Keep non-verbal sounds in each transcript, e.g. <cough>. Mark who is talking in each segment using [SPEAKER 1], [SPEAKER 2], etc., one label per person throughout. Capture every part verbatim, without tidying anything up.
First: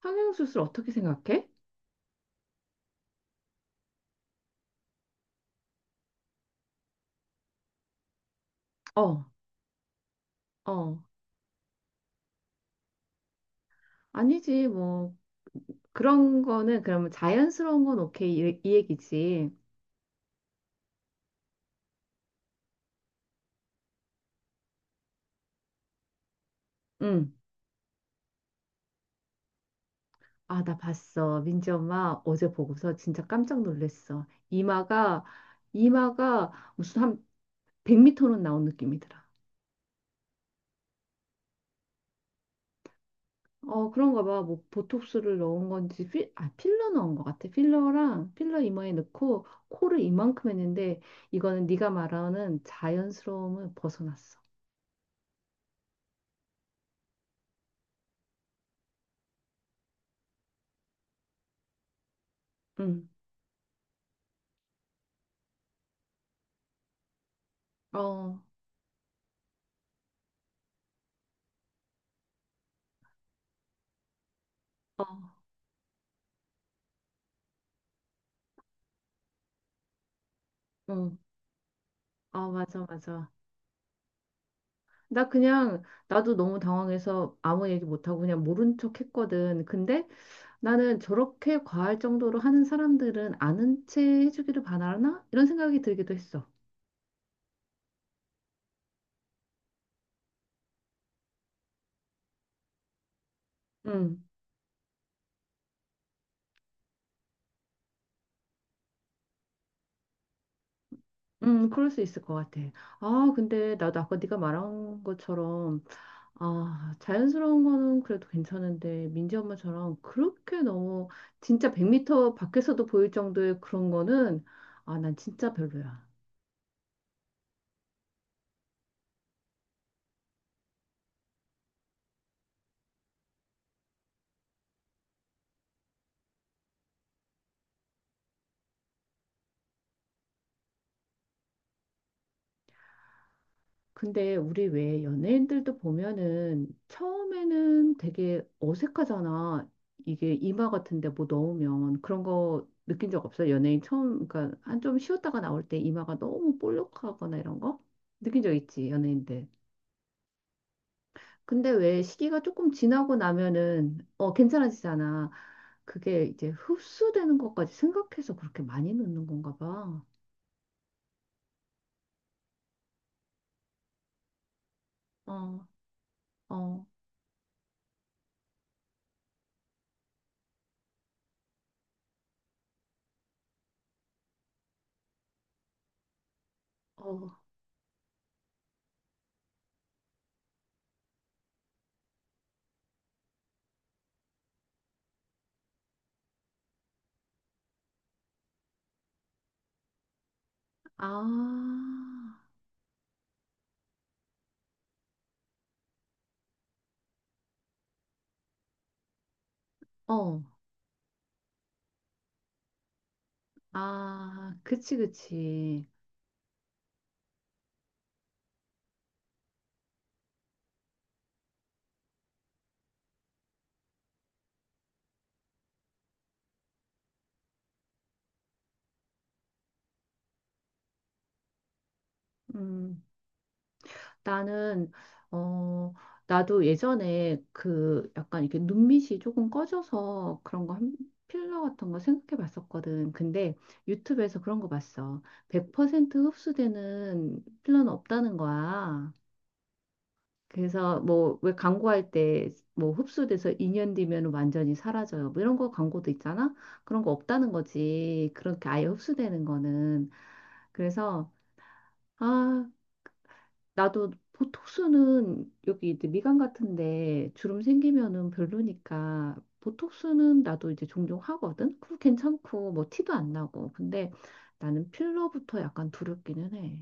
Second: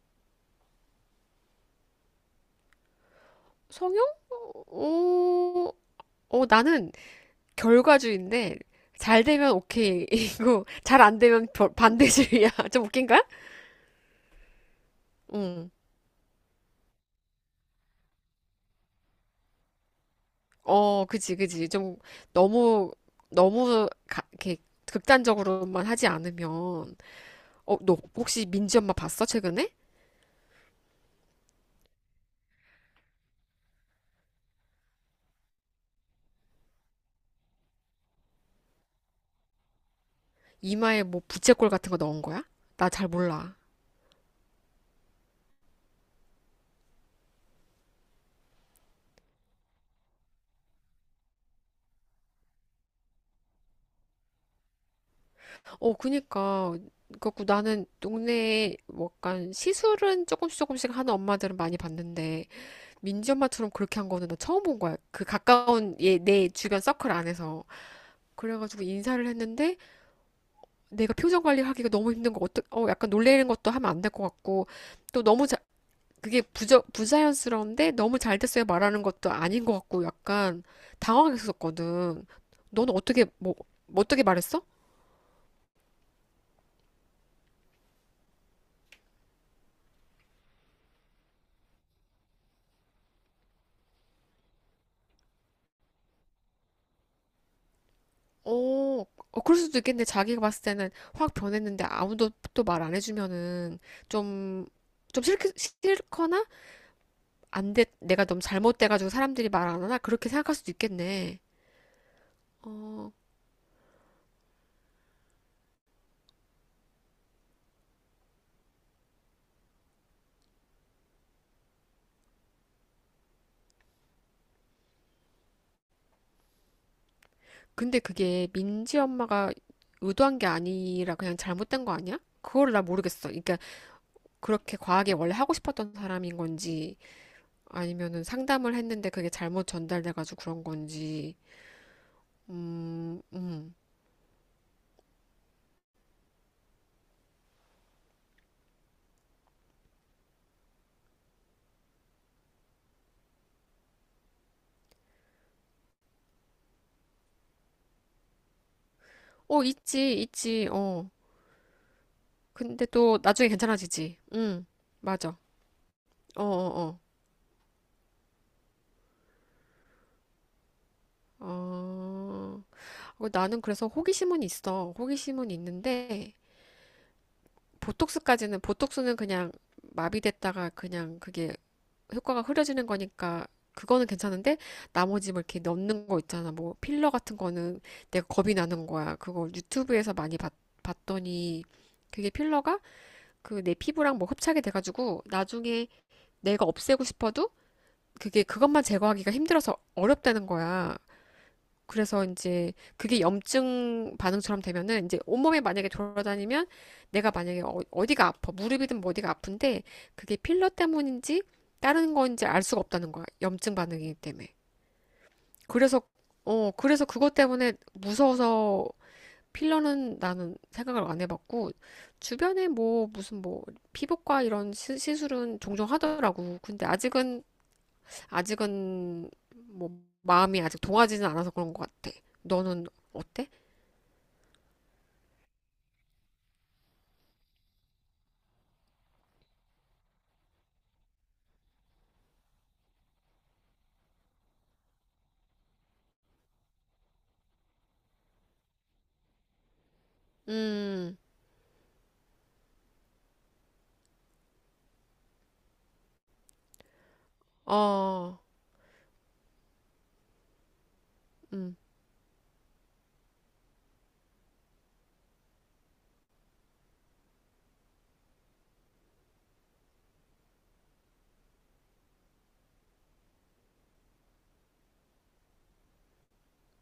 [SPEAKER 1] 성형수술 어떻게 생각해?
[SPEAKER 2] 성형? 어, 어, 나는 결과주의인데, 잘
[SPEAKER 1] 어,
[SPEAKER 2] 되면 오케이이고, <laughs>
[SPEAKER 1] 어.
[SPEAKER 2] 잘 안 되면 별- 반대주의야. <laughs> 좀 웃긴가?
[SPEAKER 1] 아니지, 뭐.
[SPEAKER 2] 응.
[SPEAKER 1] 그런 거는 그러면 자연스러운 건 오케이. 이, 이 얘기지.
[SPEAKER 2] 어, 그지, 그지. 좀 너무, 너무, 가- 이렇게 극단적으로만 하지 않으면,
[SPEAKER 1] 응.
[SPEAKER 2] 어, 너 혹시 민지 엄마 봤어? 최근에?
[SPEAKER 1] 아, 나 봤어. 민지 엄마 어제 보고서 진짜 깜짝 놀랐어. 이마가, 이마가 무슨 한 백 미터는 나온 느낌이더라.
[SPEAKER 2] 이마에 뭐 부채꼴 같은 거 넣은 거야? 나 잘 몰라.
[SPEAKER 1] 어, 그런가 봐. 뭐, 보톡스를 넣은 건지, 필, 아, 필러 넣은 것 같아. 필러랑, 필러 이마에 넣고, 코를 이만큼 했는데, 이거는 네가 말하는 자연스러움을 벗어났어.
[SPEAKER 2] 어, 그니까. 그래갖고 나는 동네에 뭐 약간 시술은 조금씩 조금씩 하는 엄마들은 많이 봤는데,
[SPEAKER 1] 응.
[SPEAKER 2] 민지 엄마처럼 그렇게 한 거는 나 처음 본 거야. 그 가까운 얘, 내 주변 서클 안에서.
[SPEAKER 1] 어,
[SPEAKER 2] 그래가지고 인사를 했는데 내가 표정 관리하기가 너무 힘든 거 어떡, 어, 약간 놀래는 것도 하면 안 될 것 같고,
[SPEAKER 1] 어,
[SPEAKER 2] 또 너무 자, 그게 부자, 부자연스러운데 너무 잘 됐어요 말하는 것도 아닌 것 같고 약간
[SPEAKER 1] 어,
[SPEAKER 2] 당황했었거든.
[SPEAKER 1] 아, 맞아,
[SPEAKER 2] 너는 어떻게
[SPEAKER 1] 맞아.
[SPEAKER 2] 뭐 뭐 어떻게 말했어?
[SPEAKER 1] 나 그냥, 나도 너무 당황해서 아무 얘기 못하고 그냥 모른 척 했거든. 근데 나는 저렇게 과할 정도로 하는 사람들은 아는 채 해주기를 바라나? 이런 생각이 들기도 했어.
[SPEAKER 2] 어, 어, 그럴 수도 있겠네. 자기가 봤을 때는 확 변했는데 아무도 또 말 안 해주면은
[SPEAKER 1] 음,
[SPEAKER 2] 좀, 좀 싫, 싫거나, 안 돼, 내가 너무 잘못돼가지고 사람들이 말 안 하나? 그렇게 생각할 수도 있겠네.
[SPEAKER 1] 음, 그럴 수 있을 것 같아.
[SPEAKER 2] 어,
[SPEAKER 1] 아, 근데 나도 아까 네가 말한 것처럼, 아, 자연스러운 거는 그래도 괜찮은데, 민지 엄마처럼 그렇게 너무, 진짜 백 미터 밖에서도 보일 정도의 그런 거는, 아, 난 진짜 별로야.
[SPEAKER 2] 근데 그게 민지 엄마가 의도한 게 아니라 그냥 잘못된 거 아니야? 그걸 나 모르겠어. 그러니까 그렇게 과하게 원래 하고 싶었던 사람인 건지, 아니면은 상담을 했는데 그게 잘못 전달돼가지고 그런 건지. 음, 음.
[SPEAKER 1] 근데 우리 왜 연예인들도 보면은 처음에는 되게 어색하잖아. 이게 이마 같은데 뭐 넣으면 그런 거 느낀 적 없어? 연예인 처음, 그러니까 한 좀 쉬었다가 나올 때 이마가 너무 볼록하거나 이런 거? 느낀 적 있지, 연예인들.
[SPEAKER 2] 어, 있지, 있지. 어.
[SPEAKER 1] 근데 왜 시기가 조금
[SPEAKER 2] 근데
[SPEAKER 1] 지나고
[SPEAKER 2] 또 나중에
[SPEAKER 1] 나면은
[SPEAKER 2] 괜찮아지지.
[SPEAKER 1] 어,
[SPEAKER 2] 응,
[SPEAKER 1] 괜찮아지잖아.
[SPEAKER 2] 맞아.
[SPEAKER 1] 그게
[SPEAKER 2] 어,
[SPEAKER 1] 이제
[SPEAKER 2] 어,
[SPEAKER 1] 흡수되는 것까지 생각해서 그렇게 많이 넣는 건가 봐.
[SPEAKER 2] 어. 어, 어, 나는 그래서 호기심은 있어. 호기심은
[SPEAKER 1] 어,
[SPEAKER 2] 있는데,
[SPEAKER 1] 어,
[SPEAKER 2] 보톡스까지는, 보톡스는 그냥 마비됐다가 그냥 그게 효과가 흐려지는 거니까, 그거는 괜찮은데, 나머지 뭐 이렇게 넣는 거 있잖아. 뭐 필러
[SPEAKER 1] 어,
[SPEAKER 2] 같은 거는 내가 겁이 나는 거야. 그걸 유튜브에서 많이 봤, 봤더니, 그게 필러가 그 내 피부랑 뭐 흡착이 돼가지고, 나중에 내가 없애고 싶어도 그게, 그것만 제거하기가 힘들어서 어렵다는 거야.
[SPEAKER 1] 아,
[SPEAKER 2] 그래서 이제 그게 염증 반응처럼 되면은 이제 온몸에 만약에 돌아다니면, 내가 만약에 어, 어디가 아파, 무릎이든 뭐 어디가 아픈데, 그게
[SPEAKER 1] 어.
[SPEAKER 2] 필러 때문인지 다른 건지 알 수가 없다는 거야. 염증 반응이기 때문에.
[SPEAKER 1] 아, 그치, 그치.
[SPEAKER 2] 그래서 어 그래서 그것 때문에 무서워서, 필러는 나는 생각을 안 해봤고, 주변에 뭐 무슨 뭐 피부과 이런 시, 시술은 종종 하더라고. 근데 아직은 아직은 뭐 마음이 아직 동하지는 않아서 그런 것 같아. 너는
[SPEAKER 1] 음,
[SPEAKER 2] 어때?
[SPEAKER 1] 나는, 어, 나도 예전에 그 약간 이렇게 눈밑이 조금 꺼져서 그런 거 한, 필러 같은 거 생각해 봤었거든. 근데 유튜브에서 그런 거 봤어. 백 퍼센트 흡수되는 필러는 없다는 거야. 그래서
[SPEAKER 2] 음,
[SPEAKER 1] 뭐 왜 광고할 때 뭐 흡수돼서 이 년 뒤면 완전히 사라져요. 뭐 이런 거 광고도 있잖아. 그런 거 없다는 거지.
[SPEAKER 2] 어,
[SPEAKER 1] 그렇게 아예 흡수되는 거는. 그래서
[SPEAKER 2] 음,
[SPEAKER 1] 아, 나도 보톡스는 여기 이제 미간 같은데 주름 생기면은 별로니까 보톡스는 나도 이제 종종 하거든. 그거 괜찮고 뭐 티도 안 나고. 근데 나는 필러부터 약간 두렵기는 해.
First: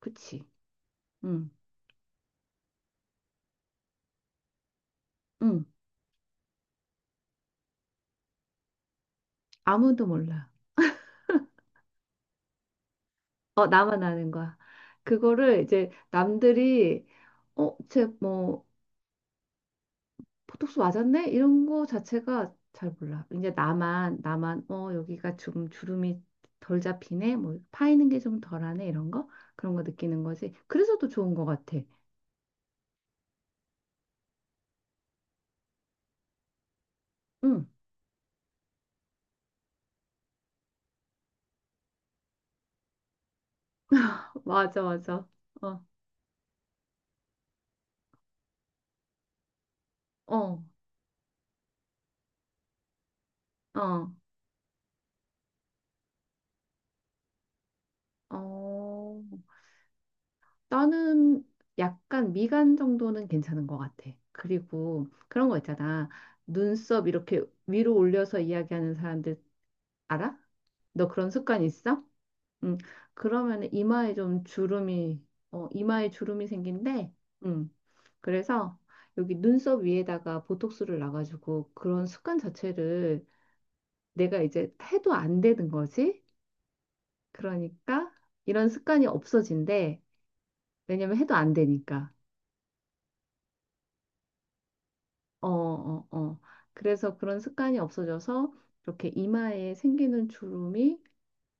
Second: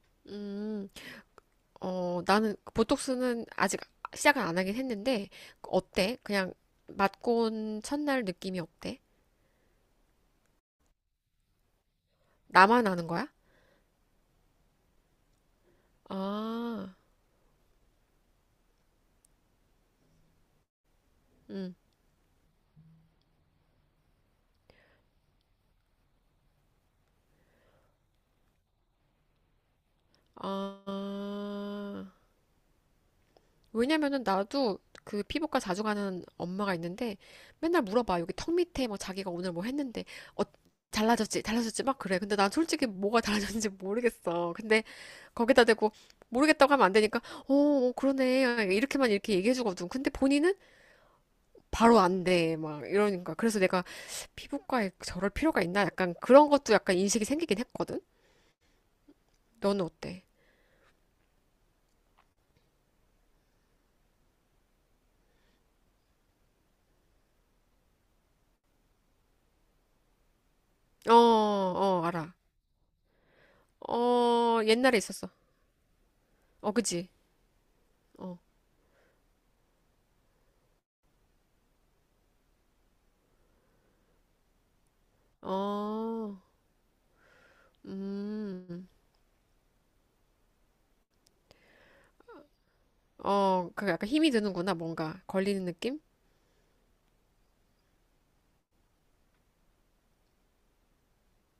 [SPEAKER 1] 그치?
[SPEAKER 2] 음,
[SPEAKER 1] 응,
[SPEAKER 2] 어, 나는 보톡스는 아직 시작을 안 하긴 했는데,
[SPEAKER 1] 응.
[SPEAKER 2] 어때? 그냥 맞고 온 첫날 느낌이 어때?
[SPEAKER 1] 아무도 몰라.
[SPEAKER 2] 나만 아는 거야?
[SPEAKER 1] 어, 나만 아는 거야. 그거를 이제
[SPEAKER 2] 아,
[SPEAKER 1] 남들이 어, 쟤뭐 보톡스 맞았네? 이런
[SPEAKER 2] 음,
[SPEAKER 1] 거 자체가 잘 몰라. 이제 나만, 나만, 어, 여기가 좀 주름이 덜 잡히네? 뭐, 파이는 게 좀 덜하네? 이런 거? 그런 거 느끼는 거지. 그래서 더 좋은 거 같아.
[SPEAKER 2] 아, 왜냐면은 나도 그 피부과 자주 가는 엄마가 있는데,
[SPEAKER 1] 응,
[SPEAKER 2] 맨날 물어봐. 여기 턱 밑에 뭐 자기가 오늘 뭐 했는데 어 잘라졌지? 잘라졌지? 막 그래. 근데 난 솔직히 뭐가 달라졌는지 모르겠어.
[SPEAKER 1] 맞아,
[SPEAKER 2] 근데
[SPEAKER 1] 맞아.
[SPEAKER 2] 거기다
[SPEAKER 1] 어,
[SPEAKER 2] 대고 모르겠다고 하면 안 되니까, 어, 어, 그러네. 이렇게만 이렇게 얘기해 주거든. 근데 본인은
[SPEAKER 1] 어,
[SPEAKER 2] 바로 안 돼. 막 이러니까. 그래서 내가,
[SPEAKER 1] 어,
[SPEAKER 2] 피부과에 저럴 필요가 있나? 약간 그런 것도 약간 인식이 생기긴 했거든.
[SPEAKER 1] 어.
[SPEAKER 2] 너는 어때?
[SPEAKER 1] 나는 약간 미간 정도는 괜찮은 것 같아. 그리고 그런 거 있잖아. 눈썹 이렇게 위로 올려서 이야기하는 사람들 알아? 너
[SPEAKER 2] 어,
[SPEAKER 1] 그런 습관
[SPEAKER 2] 어,
[SPEAKER 1] 있어?
[SPEAKER 2] 알아.
[SPEAKER 1] 음, 그러면 이마에 좀
[SPEAKER 2] 어, 옛날에
[SPEAKER 1] 주름이,
[SPEAKER 2] 있었어.
[SPEAKER 1] 어, 이마에 주름이
[SPEAKER 2] 어, 그지?
[SPEAKER 1] 생긴대. 음,
[SPEAKER 2] 어.
[SPEAKER 1] 그래서 여기 눈썹 위에다가 보톡스를 놔가지고 그런 습관 자체를 내가 이제 해도 안 되는 거지.
[SPEAKER 2] 어,
[SPEAKER 1] 그러니까 이런
[SPEAKER 2] 음,
[SPEAKER 1] 습관이 없어진대. 왜냐면 해도 안 되니까.
[SPEAKER 2] 어, 그 약간 힘이 드는구나, 뭔가.
[SPEAKER 1] 어,
[SPEAKER 2] 걸리는 느낌?
[SPEAKER 1] 어, 어. 그래서 그런 습관이 없어져서 이렇게 이마에 생기는 주름이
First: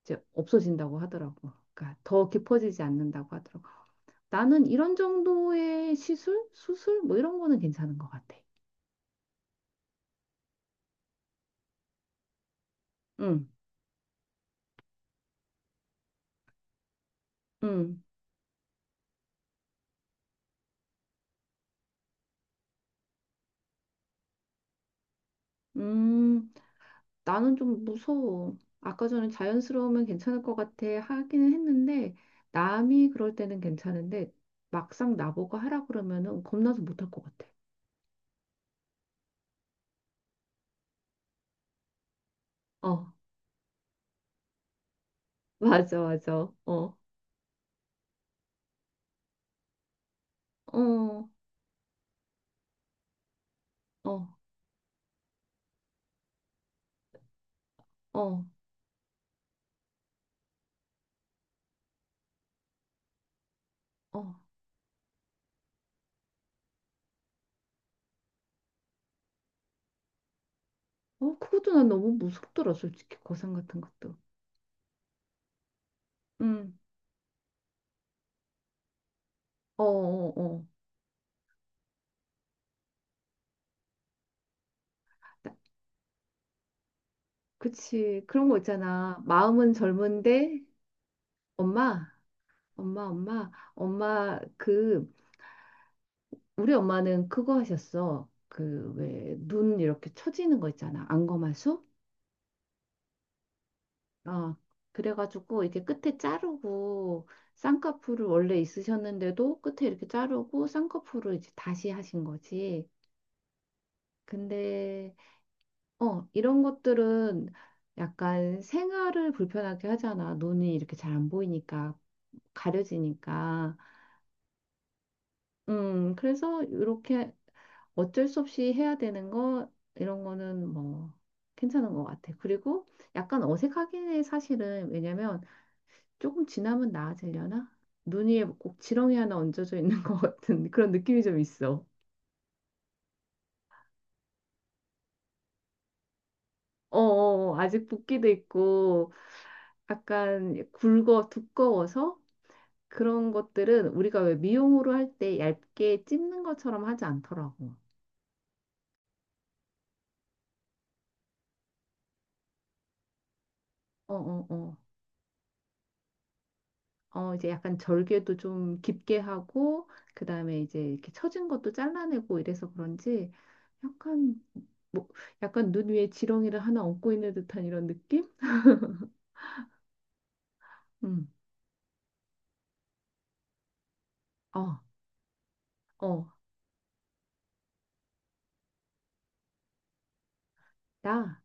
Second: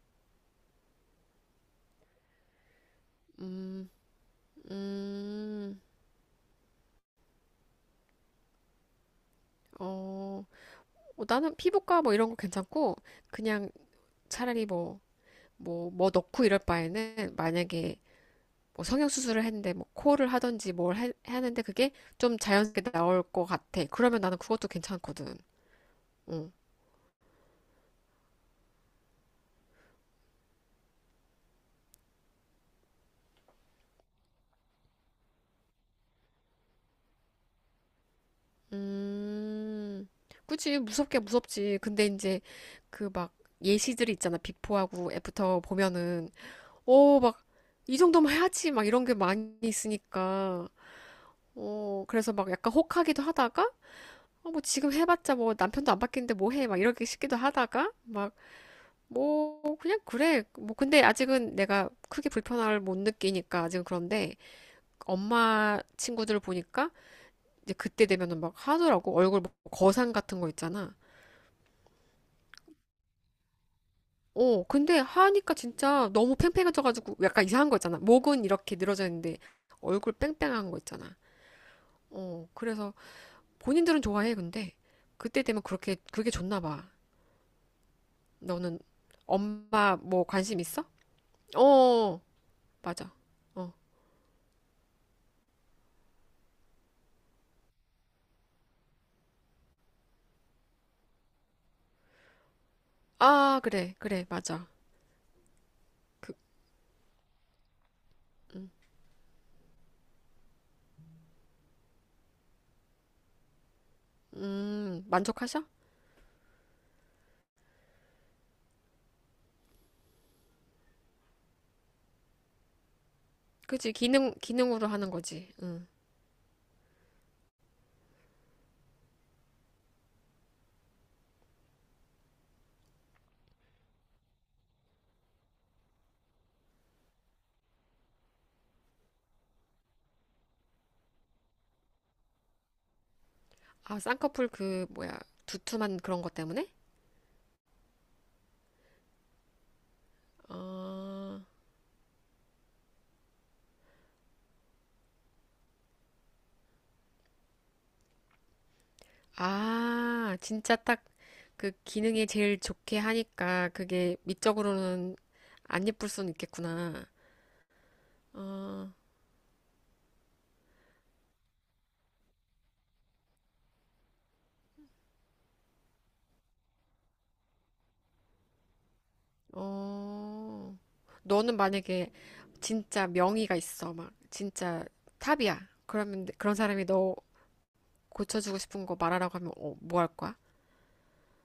[SPEAKER 1] 이제 없어진다고 하더라고. 그러니까 더 깊어지지 않는다고 하더라고.
[SPEAKER 2] 음,
[SPEAKER 1] 나는 이런
[SPEAKER 2] 음,
[SPEAKER 1] 정도의 시술, 수술 뭐 이런 거는 괜찮은 것 같아.
[SPEAKER 2] 어, 어, 나는 피부과 뭐 이런 거 괜찮고,
[SPEAKER 1] 응,
[SPEAKER 2] 그냥 차라리 뭐, 뭐, 뭐 넣고 이럴 바에는, 만약에
[SPEAKER 1] 응,
[SPEAKER 2] 뭐 성형수술을 했는데, 뭐 코를 하든지 뭘 해, 하는데, 그게 좀 자연스럽게 나올 것 같아. 그러면 나는 그것도 괜찮거든. 어.
[SPEAKER 1] 음, 나는 좀 무서워. 아까 전에 자연스러우면 괜찮을 것 같아 하기는 했는데 남이 그럴 때는 괜찮은데 막상 나보고 하라 그러면은 겁나서 못할 것 같아.
[SPEAKER 2] 음, 그치, 무섭게 무섭지. 근데 이제
[SPEAKER 1] 어,
[SPEAKER 2] 그 막 예시들이 있잖아. 비포하고
[SPEAKER 1] <laughs>
[SPEAKER 2] 애프터
[SPEAKER 1] 맞아,
[SPEAKER 2] 보면은,
[SPEAKER 1] 맞아. 어,
[SPEAKER 2] 어, 막, 이정도만 해야지. 막 이런 게 많이 있으니까.
[SPEAKER 1] 어,
[SPEAKER 2] 어, 그래서 막 약간 혹하기도 하다가,
[SPEAKER 1] 어,
[SPEAKER 2] 어, 뭐 지금 해봤자 뭐 남편도 안 바뀌는데 뭐 해. 막 이렇게 싶기도 하다가, 막,
[SPEAKER 1] 어,
[SPEAKER 2] 뭐, 그냥 그래. 뭐, 근데 아직은 내가 크게 불편함을 못 느끼니까 아직은
[SPEAKER 1] 어,
[SPEAKER 2] 그런데, 엄마 친구들 을 보니까, 이제 그때 되면은 막 하더라고. 얼굴 뭐 거상 같은 거 있잖아.
[SPEAKER 1] 어. 그것도 난 너무 무섭더라, 솔직히 고상 같은 것도.
[SPEAKER 2] 어, 근데 하니까 진짜 너무
[SPEAKER 1] 응,
[SPEAKER 2] 팽팽해져가지고 약간 이상한 거 있잖아. 목은 이렇게 늘어져 있는데
[SPEAKER 1] 어,
[SPEAKER 2] 얼굴
[SPEAKER 1] 어,
[SPEAKER 2] 뺑뺑한 거 있잖아. 어, 그래서 본인들은 좋아해, 근데. 그때
[SPEAKER 1] 어.
[SPEAKER 2] 되면 그렇게, 그게 좋나 봐.
[SPEAKER 1] 그치. 그런 거
[SPEAKER 2] 너는
[SPEAKER 1] 있잖아. 마음은
[SPEAKER 2] 엄마 뭐 관심
[SPEAKER 1] 젊은데,
[SPEAKER 2] 있어?
[SPEAKER 1] 엄마,
[SPEAKER 2] 어,
[SPEAKER 1] 엄마,
[SPEAKER 2] 맞아.
[SPEAKER 1] 엄마,
[SPEAKER 2] 어.
[SPEAKER 1] 엄마, 그, 우리 엄마는 그거 하셨어. 그, 왜, 눈 이렇게 처지는 거 있잖아. 안검하수?
[SPEAKER 2] 아, 그래, 그래,
[SPEAKER 1] 어.
[SPEAKER 2] 맞아.
[SPEAKER 1] 그래가지고, 이렇게 끝에 자르고, 쌍꺼풀을 원래 있으셨는데도 끝에 이렇게 자르고, 쌍꺼풀을 이제 다시 하신 거지.
[SPEAKER 2] 음,
[SPEAKER 1] 근데,
[SPEAKER 2] 만족하셔?
[SPEAKER 1] 어, 이런 것들은 약간 생활을 불편하게 하잖아. 눈이 이렇게 잘 안 보이니까. 가려지니까.
[SPEAKER 2] 그치, 기능, 기능으로 하는 거지. 응.
[SPEAKER 1] 음, 그래서 이렇게 어쩔 수 없이 해야 되는 거, 이런 거는 뭐 괜찮은 것 같아. 그리고 약간 어색하긴 해, 사실은. 왜냐면 조금 지나면 나아지려나? 눈 위에 꼭 지렁이 하나 얹어져 있는 <laughs> 것 같은 그런 느낌이 좀 있어.
[SPEAKER 2] 아, 쌍꺼풀 그, 뭐야, 두툼한 그런 것 때문에?
[SPEAKER 1] 어어 어. 아직 붓기도 있고, 약간 굵어,
[SPEAKER 2] 어,
[SPEAKER 1] 두꺼워서 그런 것들은 우리가 왜 미용으로 할 때 얇게 찝는 것처럼 하지 않더라고.
[SPEAKER 2] 아, 진짜 딱 그 기능에 제일 좋게 하니까 그게
[SPEAKER 1] 어어어.
[SPEAKER 2] 미적으로는 안 예쁠 수는 있겠구나.
[SPEAKER 1] 어, 이제 약간 절개도 좀
[SPEAKER 2] 어,
[SPEAKER 1] 깊게 하고, 그 다음에 이제 이렇게 처진 것도 잘라내고 이래서 그런지, 약간, 뭐, 약간 눈 위에 지렁이를 하나 얹고 있는 듯한 이런 느낌?
[SPEAKER 2] 어,
[SPEAKER 1] 음.
[SPEAKER 2] 너는 만약에 진짜 명의가 있어. 막,
[SPEAKER 1] 어,
[SPEAKER 2] 진짜 탑이야.
[SPEAKER 1] 어,
[SPEAKER 2] 그러면 그런 사람이 너 고쳐주고 싶은 거 말하라고 하면, 어, 뭐 할 거야?
[SPEAKER 1] 나,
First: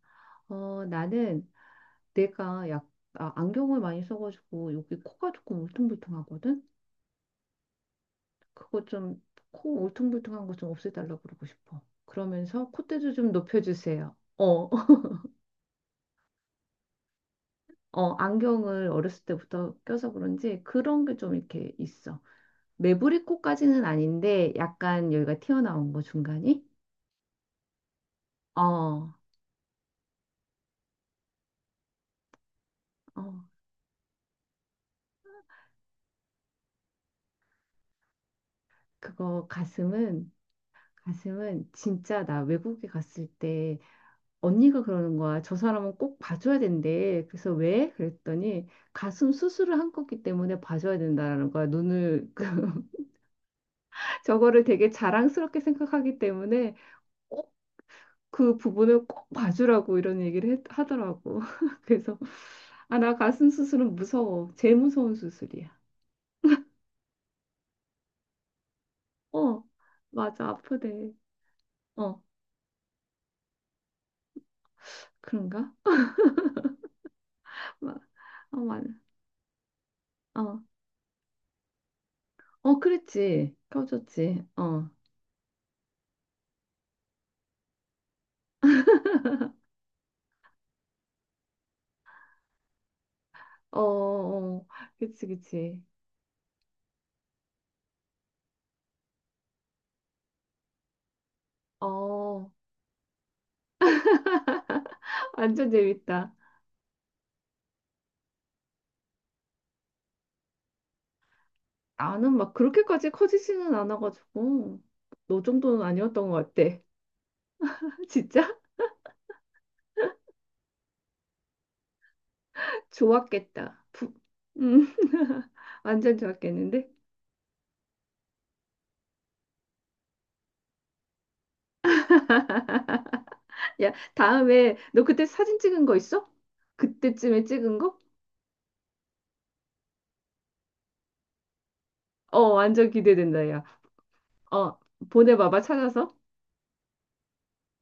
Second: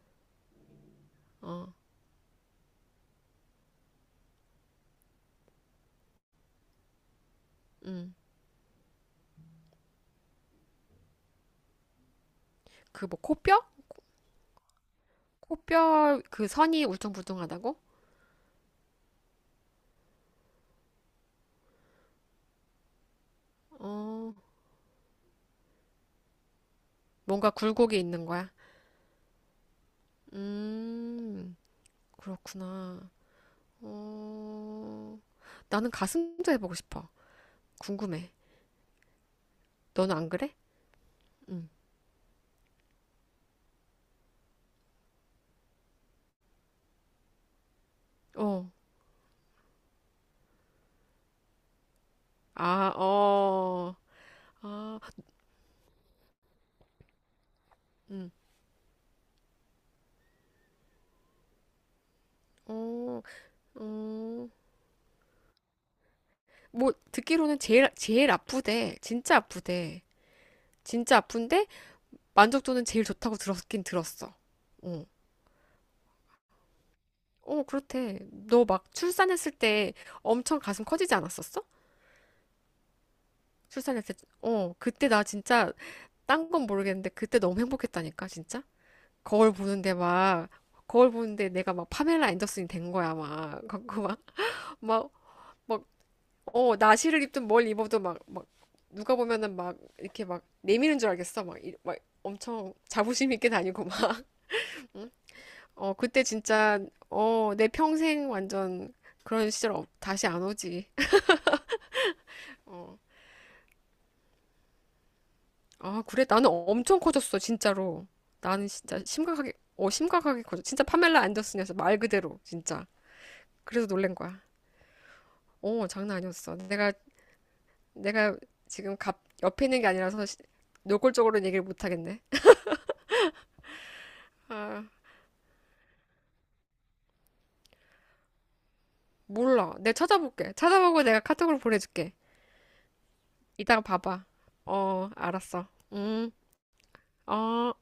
[SPEAKER 1] 어, 나는
[SPEAKER 2] 어,
[SPEAKER 1] 내가 약, 아, 안경을 많이 써가지고 여기 코가 조금 울퉁불퉁하거든?
[SPEAKER 2] 음.
[SPEAKER 1] 그거 좀, 코 울퉁불퉁한 거 좀 없애달라고 그러고 싶어. 그러면서
[SPEAKER 2] 그
[SPEAKER 1] 콧대도
[SPEAKER 2] 뭐
[SPEAKER 1] 좀
[SPEAKER 2] 코뼈?
[SPEAKER 1] 높여주세요. 어,
[SPEAKER 2] 코뼈 그 선이 울퉁불퉁하다고?
[SPEAKER 1] 어, 안경을 어렸을 때부터 껴서 그런지 그런 게 좀 이렇게 있어. 매부리 코까지는
[SPEAKER 2] 어,
[SPEAKER 1] 아닌데 약간 여기가 튀어나온 거 중간이?
[SPEAKER 2] 뭔가 굴곡이 있는 거야.
[SPEAKER 1] 어,
[SPEAKER 2] 음. 그렇구나.
[SPEAKER 1] 어,
[SPEAKER 2] 어, 나는 가슴도 해보고 싶어. 궁금해.
[SPEAKER 1] 그거
[SPEAKER 2] 너는 안
[SPEAKER 1] 가슴은
[SPEAKER 2] 그래? 응.
[SPEAKER 1] 가슴은 진짜 나 외국에 갔을 때 언니가 그러는 거야. 저 사람은 꼭 봐줘야 된대. 그래서 왜?
[SPEAKER 2] 어.
[SPEAKER 1] 그랬더니 가슴 수술을 한 거기 때문에 봐줘야 된다라는 거야. 눈을 <laughs> 그
[SPEAKER 2] 아, 어.
[SPEAKER 1] 저거를 되게
[SPEAKER 2] 아,
[SPEAKER 1] 자랑스럽게 생각하기 때문에
[SPEAKER 2] 응.
[SPEAKER 1] 그 부분을 꼭 봐주라고 이런 얘기를 했- 하더라고. <laughs> 그래서 아, 나
[SPEAKER 2] 어,
[SPEAKER 1] 가슴 수술은
[SPEAKER 2] 어.
[SPEAKER 1] 무서워. 제일 무서운 수술이야.
[SPEAKER 2] 뭐, 듣기로는 제일, 제일 아프대. 진짜
[SPEAKER 1] 어,
[SPEAKER 2] 아프대.
[SPEAKER 1] 맞아. 아프대.
[SPEAKER 2] 진짜 아픈데,
[SPEAKER 1] 어,
[SPEAKER 2] 만족도는 제일 좋다고 들었긴 들었어. 어.
[SPEAKER 1] 그런가?
[SPEAKER 2] 어,
[SPEAKER 1] 마-
[SPEAKER 2] 그렇대.
[SPEAKER 1] 어,
[SPEAKER 2] 너
[SPEAKER 1] 맞아.
[SPEAKER 2] 막 출산했을 때 엄청
[SPEAKER 1] 어,
[SPEAKER 2] 가슴 커지지 않았었어?
[SPEAKER 1] 어, 그랬지.
[SPEAKER 2] 출산했을 때,
[SPEAKER 1] 커졌지.
[SPEAKER 2] 어,
[SPEAKER 1] 어,
[SPEAKER 2] 그때 나 진짜, 딴 건 모르겠는데, 그때 너무 행복했다니까, 진짜? 거울 보는데 막 거울 보는데 내가 막 파멜라 앤더슨이 된 거야, 막
[SPEAKER 1] 어,
[SPEAKER 2] 그거
[SPEAKER 1] 어, 그치, 그치.
[SPEAKER 2] 막막막어, 나시를 입든 뭘 입어도 막 막, 누가 보면은 막 이렇게 막 내미는 줄 알겠어. 막, 이- 막
[SPEAKER 1] 어,
[SPEAKER 2] 엄청 자부심 있게 다니고 막. <laughs> 응?
[SPEAKER 1] 완전
[SPEAKER 2] 어 그때
[SPEAKER 1] 재밌다.
[SPEAKER 2] 진짜, 어 내 평생 완전 그런 시절 없- 다시 안 오지. <laughs>
[SPEAKER 1] 나는 막
[SPEAKER 2] 어,
[SPEAKER 1] 그렇게까지 커지지는 않아가지고 너 정도는
[SPEAKER 2] 아, 그래.
[SPEAKER 1] 아니었던
[SPEAKER 2] 나는
[SPEAKER 1] 것 같아.
[SPEAKER 2] 엄청 커졌어 진짜로.
[SPEAKER 1] <laughs> 진짜
[SPEAKER 2] 나는 진짜 심각하게 어 심각하게 커져. 진짜 파멜라 앤더슨이었어, 말 그대로 진짜.
[SPEAKER 1] 좋았겠다.
[SPEAKER 2] 그래서
[SPEAKER 1] 부-
[SPEAKER 2] 놀란 거야.
[SPEAKER 1] 음,
[SPEAKER 2] 오,
[SPEAKER 1] 완전
[SPEAKER 2] 장난 아니었어.
[SPEAKER 1] 좋았겠는데?
[SPEAKER 2] 내가, 내가 지금 갑, 옆에 있는 게 아니라서 시- 노골적으로는 얘기를 못 하겠네.
[SPEAKER 1] 야, 다음에
[SPEAKER 2] 아,
[SPEAKER 1] 너 그때 사진 찍은 거 있어? 그때쯤에 찍은 거?
[SPEAKER 2] 몰라. 내가 찾아볼게. 찾아보고 내가 카톡으로 보내줄게.
[SPEAKER 1] 어, 완전 기대된다, 야.
[SPEAKER 2] 이따가 봐봐.
[SPEAKER 1] 어,
[SPEAKER 2] 어,
[SPEAKER 1] 보내봐봐,
[SPEAKER 2] 알았어.
[SPEAKER 1] 찾아서.
[SPEAKER 2] 음, 어.